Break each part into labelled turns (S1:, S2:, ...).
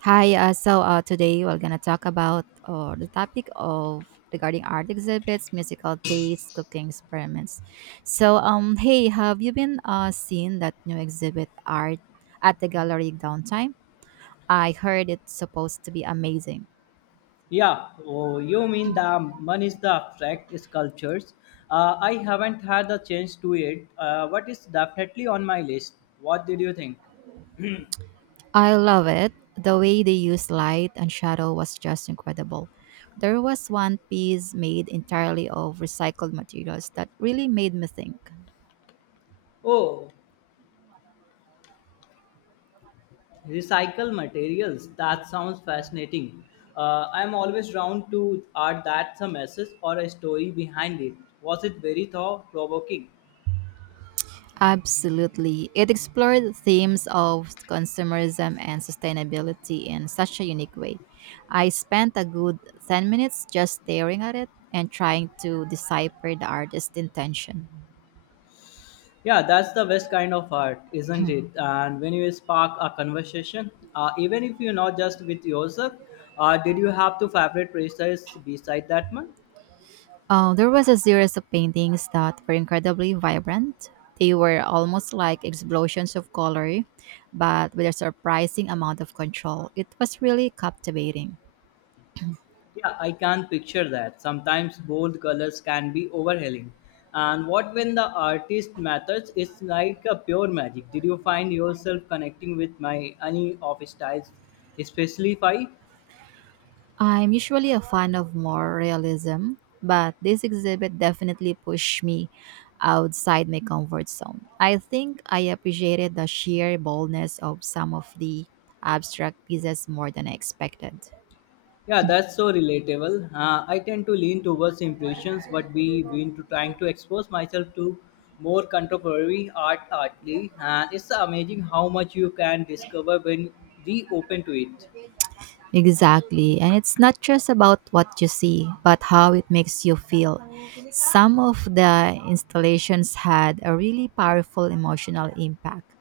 S1: Hi, today we're gonna talk about the topic of regarding art exhibits, musical taste, cooking experiments. Hey, have you been seeing that new exhibit art at the gallery downtime? I heard it's supposed to be amazing.
S2: Yeah, oh, you mean the one is the abstract sculptures. I haven't had the chance to it. What is definitely on my list? What did you think?
S1: I love it. The way they used light and shadow was just incredible. There was one piece made entirely of recycled materials that really made me think.
S2: Oh, recycle materials. That sounds fascinating. I'm always drawn to art that's a message or a story behind it. Was it very thought provoking?
S1: Absolutely. It explored themes of consumerism and sustainability in such a unique way. I spent a good 10 minutes just staring at it and trying to decipher the artist's intention.
S2: Yeah, that's the best kind of art, isn't it? And when you spark a conversation, even if you're not just with yourself, did you have to favorite precise beside that one?
S1: There was a series of paintings that were incredibly vibrant. They were almost like explosions of color, but with a surprising amount of control. It was really captivating.
S2: Yeah, I can picture that. Sometimes bold colors can be overwhelming. And what when the artist matters, it's like a pure magic. Did you find yourself connecting with my any of styles, especially five?
S1: I'm usually a fan of more realism, but this exhibit definitely pushed me outside my comfort zone. I think I appreciated the sheer boldness of some of the abstract pieces more than I expected.
S2: Yeah, that's so relatable. I tend to lean towards impressions, but we been to trying to expose myself to more contemporary art artly, and it's amazing how much you can discover when reopen to it.
S1: Exactly. And it's not just about what you see, but how it makes you feel. Some of the installations had a really powerful emotional impact.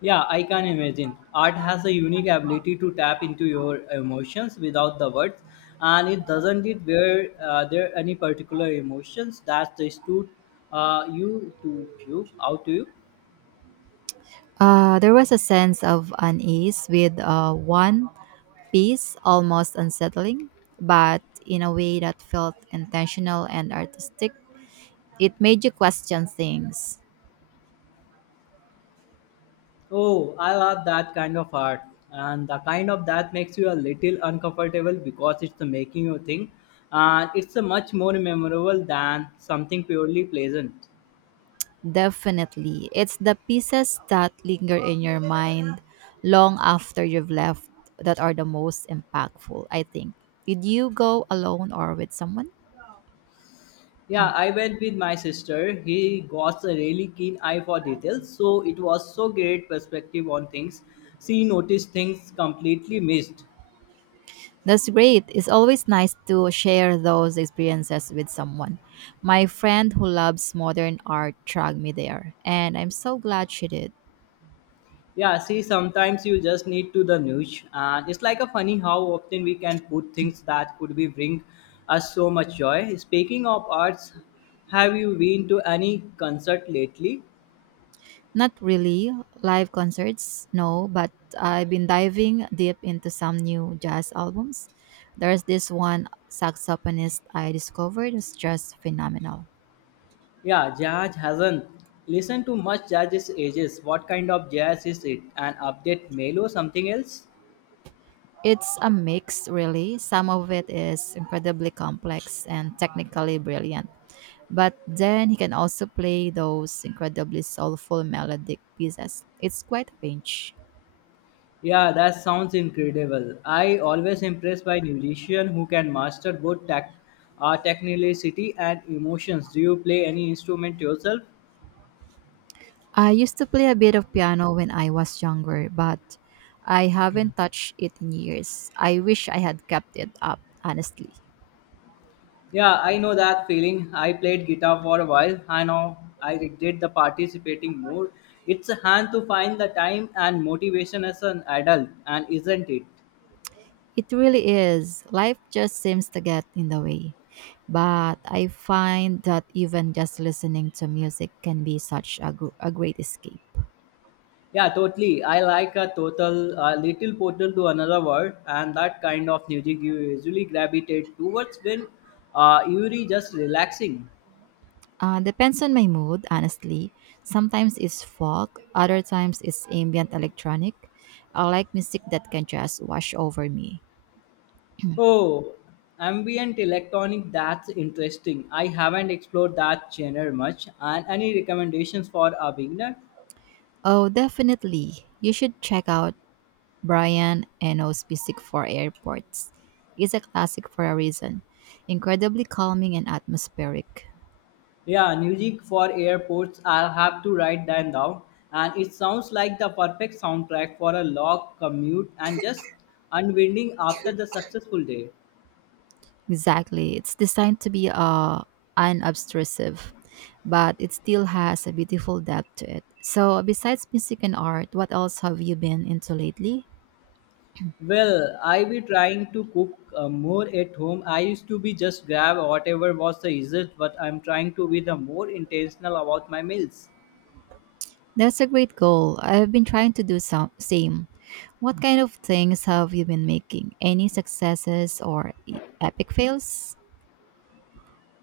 S2: Yeah, I can imagine. Art has a unique ability to tap into your emotions without the words, and it doesn't it where there are any particular emotions that they stood you to you out to you.
S1: There was a sense of unease with one piece, almost unsettling, but in a way that felt intentional and artistic. It made you question things.
S2: Oh, I love that kind of art and the kind of that makes you a little uncomfortable because it's the making you think and it's a much more memorable than something purely pleasant.
S1: Definitely. It's the pieces that linger in your mind long after you've left that are the most impactful, I think. Did you go alone or with someone?
S2: Yeah, I went with my sister. He got a really keen eye for details, so it was so great perspective on things. She noticed things completely missed.
S1: That's great. It's always nice to share those experiences with someone. My friend who loves modern art dragged me there, and I'm so glad she did.
S2: Yeah, see, sometimes you just need to the news, and it's like a funny how often we can put things that could be bring us so much joy. Speaking of arts, have you been to any concert lately?
S1: Not really live concerts, no, but I've been diving deep into some new jazz albums. There's this one saxophonist I discovered is just phenomenal.
S2: Yeah, jazz hasn't listened to much jazz is ages. What kind of jazz is it? An update mail or something else?
S1: It's a mix, really. Some of it is incredibly complex and technically brilliant, but then he can also play those incredibly soulful melodic pieces. It's quite a range.
S2: Yeah, that sounds incredible. I always impressed by musicians who can master both tech, technicality and emotions. Do you play any instrument yourself?
S1: I used to play a bit of piano when I was younger, but I haven't touched it in years. I wish I had kept it up, honestly.
S2: Yeah, I know that feeling. I played guitar for a while. I know I regret the participating more. It's a hand to find the time and motivation as an adult, and isn't it?
S1: It really is. Life just seems to get in the way. But I find that even just listening to music can be such a great escape.
S2: Yeah, totally. I like a total, a little portal to another world, and that kind of music you usually gravitate towards when you're just relaxing.
S1: Depends on my mood, honestly. Sometimes it's folk, other times it's ambient electronic. I like music that can just wash over me.
S2: Oh, ambient electronic, that's interesting. I haven't explored that genre much. And any recommendations for a beginner?
S1: Oh, definitely. You should check out Brian Eno's Music for Airports. It's a classic for a reason. Incredibly calming and atmospheric.
S2: Yeah, music for airports. I'll have to write that down. And it sounds like the perfect soundtrack for a long commute and just unwinding after the successful day.
S1: Exactly. It's designed to be unobtrusive, but it still has a beautiful depth to it. So, besides music and art, what else have you been into lately?
S2: Well, I be trying to cook more at home. I used to be just grab whatever was the easiest, but I'm trying to be the more intentional about my meals.
S1: That's a great goal. I've been trying to do some same. What kind of things have you been making? Any successes or epic fails?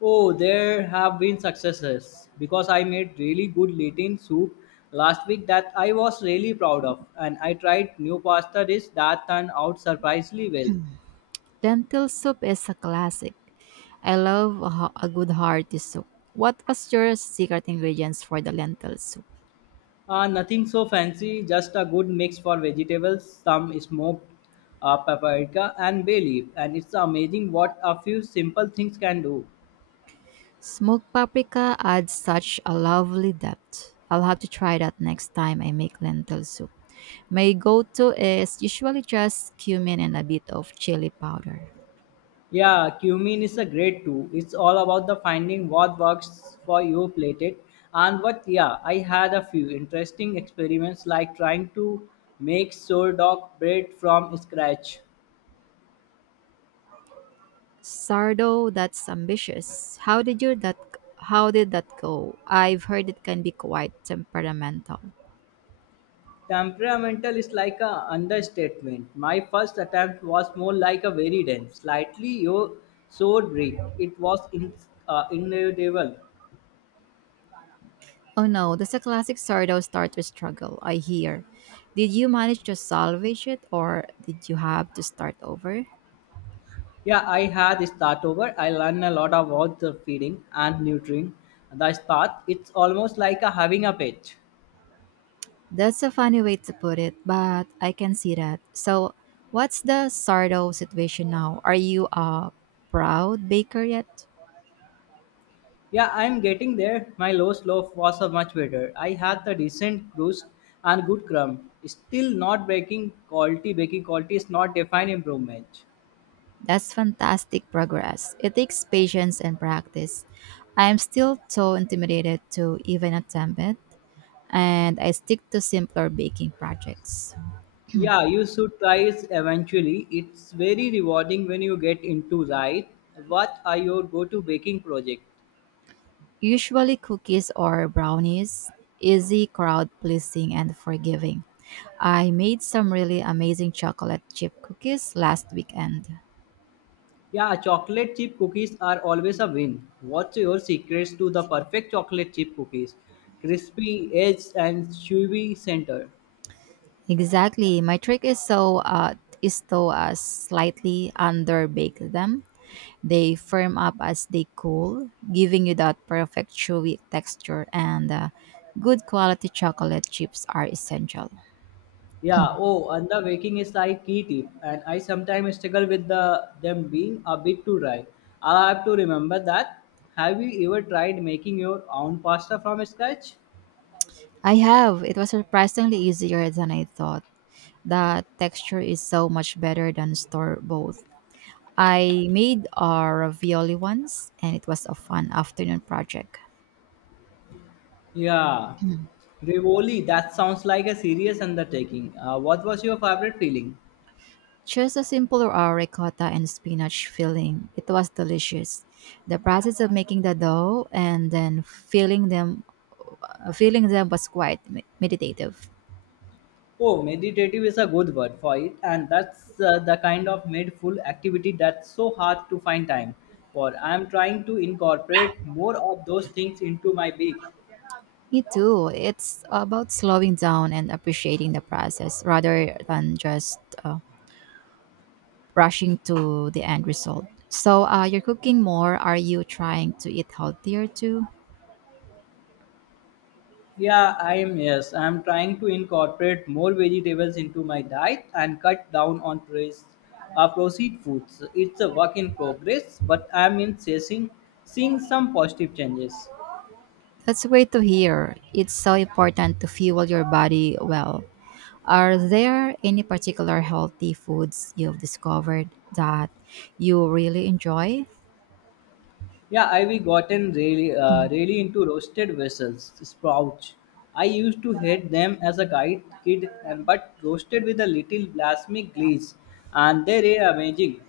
S2: Oh, there have been successes because I made really good Latin soup last week that I was really proud of, and I tried new pasta dish that turned out surprisingly well.
S1: Lentil soup is a classic. I love a good hearty soup. What was your secret ingredients for the lentil soup?
S2: Nothing so fancy, just a good mix for vegetables, some smoked paprika, and bay leaf, and it's amazing what a few simple things can do.
S1: Smoked paprika adds such a lovely depth. I'll have to try that next time I make lentil soup. My go to is usually just cumin and a bit of chili powder.
S2: Yeah, cumin is a great too. It's all about the finding what works for your plated and what. Yeah, I had a few interesting experiments like trying to make sourdough bread from scratch.
S1: Sardo, that's ambitious. How did that go? I've heard it can be quite temperamental.
S2: Temperamental is like a understatement. My first attempt was more like a very dense, sour bread. It was in, inedible.
S1: Oh no, that's a classic sourdough starter struggle, I hear. Did you manage to salvage it or did you have to start over?
S2: Yeah, I had a start over. I learned a lot about the feeding and nurturing the spot. It's almost like a having a pet.
S1: That's a funny way to put it, but I can see that. So, what's the sourdough situation now? Are you a proud baker yet?
S2: Yeah, I'm getting there. My low slope was a much better. I had the decent roost and good crumb. Still not breaking quality. Breaking quality is not defined improvement.
S1: That's fantastic progress. It takes patience and practice. I am still so intimidated to even attempt it, and I stick to simpler baking projects.
S2: Yeah, you should try it eventually. It's very rewarding when you get into right. What are your go-to baking project?
S1: Usually cookies or brownies, easy, crowd pleasing, and forgiving. I made some really amazing chocolate chip cookies last weekend.
S2: Yeah, chocolate chip cookies are always a win. What's your secrets to the perfect chocolate chip cookies? Crispy edge and chewy center.
S1: Exactly. My trick is to slightly underbake them. They firm up as they cool, giving you that perfect chewy texture, and good quality chocolate chips are essential.
S2: Yeah, oh, and the baking is like key tip, and I sometimes struggle with the them being a bit too dry. I'll have to remember that. Have you ever tried making your own pasta from scratch?
S1: I have. It was surprisingly easier than I thought. The texture is so much better than store bought. I made a ravioli once and it was a fun afternoon project.
S2: Yeah,
S1: Mm.
S2: Rivoli, that sounds like a serious undertaking. What was your favorite filling?
S1: Just a simple ricotta and spinach filling. It was delicious. The process of making the dough and then filling them was quite meditative.
S2: Oh, meditative is a good word for it, and that's the kind of mindful activity that's so hard to find time for. I'm trying to incorporate more of those things into my week.
S1: Me too. It's about slowing down and appreciating the process rather than just uh, rushing to the end result. So you're cooking more. Are you trying to eat healthier too?
S2: Yeah, I am. Yes, I'm trying to incorporate more vegetables into my diet and cut down on processed processed foods. It's a work in progress, but I'm in seeing some positive changes.
S1: That's great to hear. It's so important to fuel your body well. Are there any particular healthy foods you've discovered that you really enjoy?
S2: Yeah, I've gotten really, really into roasted vessels, sprouts. I used to hate them as a kid, and but roasted with a little balsamic glaze, and they are amazing.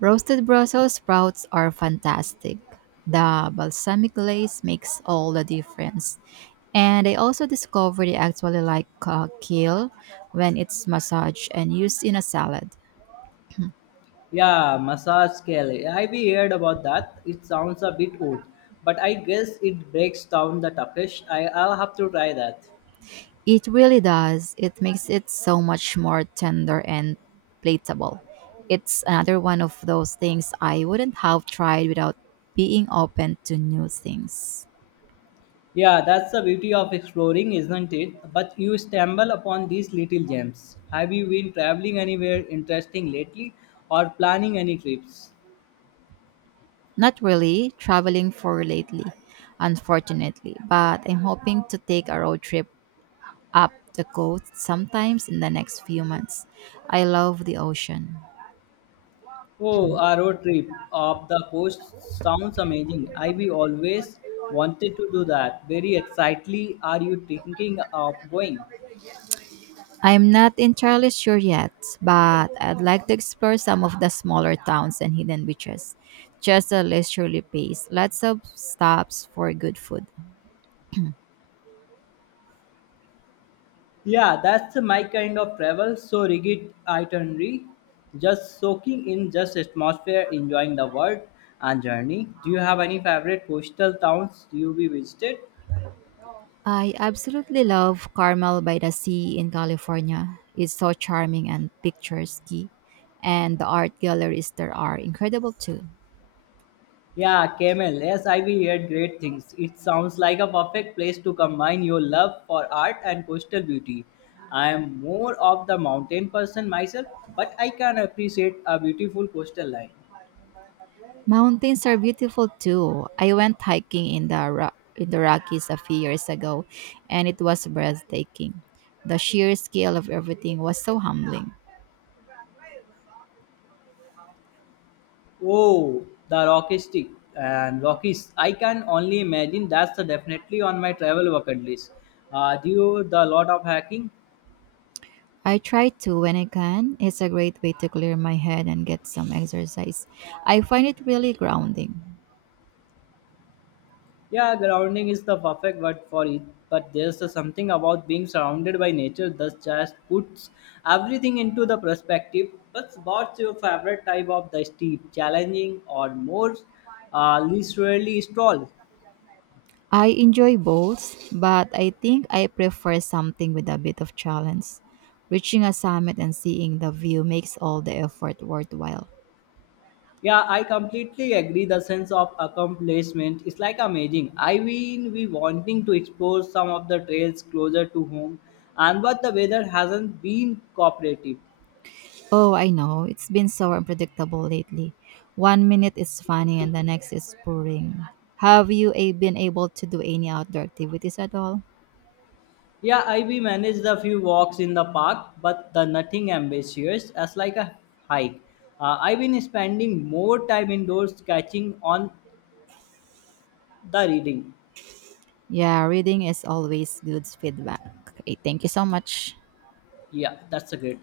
S1: Roasted Brussels sprouts are fantastic. The balsamic glaze makes all the difference. And I also discovered I actually like kale when it's massaged and used in a salad.
S2: Yeah, massage scale. I've heard about that. It sounds a bit odd, but I guess it breaks down the toughest. I'll have to try that.
S1: It really does. It makes it so much more tender and plateable. It's another one of those things I wouldn't have tried without being open to new things.
S2: Yeah, that's the beauty of exploring, isn't it? But you stumble upon these little gems. Have you been traveling anywhere interesting lately or planning any trips?
S1: Not really traveling for lately, unfortunately, but I'm hoping to take a road trip up the coast sometimes in the next few months. I love the ocean.
S2: Oh, a road trip of the coast sounds amazing. I we always wanted to do that. Very excitedly are you thinking of going?
S1: I'm not entirely sure yet, but I'd like to explore some of the smaller towns and hidden beaches. Just a leisurely pace, lots of stops for good food.
S2: Yeah, that's my kind of travel. So rigid itinerary, just soaking in just atmosphere, enjoying the world and journey. Do you have any favorite coastal towns you be visited?
S1: I absolutely love Carmel by the Sea in California. It's so charming and picturesque, and the art galleries there are incredible too.
S2: Yeah, Camel. Yes, I've heard great things. It sounds like a perfect place to combine your love for art and coastal beauty. I am more of the mountain person myself, but I can appreciate a beautiful coastal line.
S1: Mountains are beautiful too. I went hiking in in the Rockies a few years ago, and it was breathtaking. The sheer scale of everything was so humbling.
S2: Oh, the Rocky Stick and Rockies. I can only imagine that's the definitely on my travel bucket list. Do you the lot of hacking?
S1: I try to when I can. It's a great way to clear my head and get some exercise. I find it really grounding.
S2: Yeah, grounding is the perfect word for it. But there's a something about being surrounded by nature that just puts everything into the perspective. But what's your favorite type of the steep, challenging or more leisurely stroll?
S1: I enjoy both, but I think I prefer something with a bit of challenge. Reaching a summit and seeing the view makes all the effort worthwhile.
S2: Yeah, I completely agree. The sense of accomplishment is like amazing. I mean, we wanting to explore some of the trails closer to home, and but the weather hasn't been cooperative.
S1: Oh, I know, it's been so unpredictable lately. One minute is funny and the next is boring. Have you been able to do any outdoor activities at all?
S2: Yeah, I we managed a few walks in the park, but the nothing ambitious as like a hike. I've been spending more time indoors catching on the reading.
S1: Yeah, reading is always good feedback. Okay, thank you so much.
S2: Yeah, that's a great.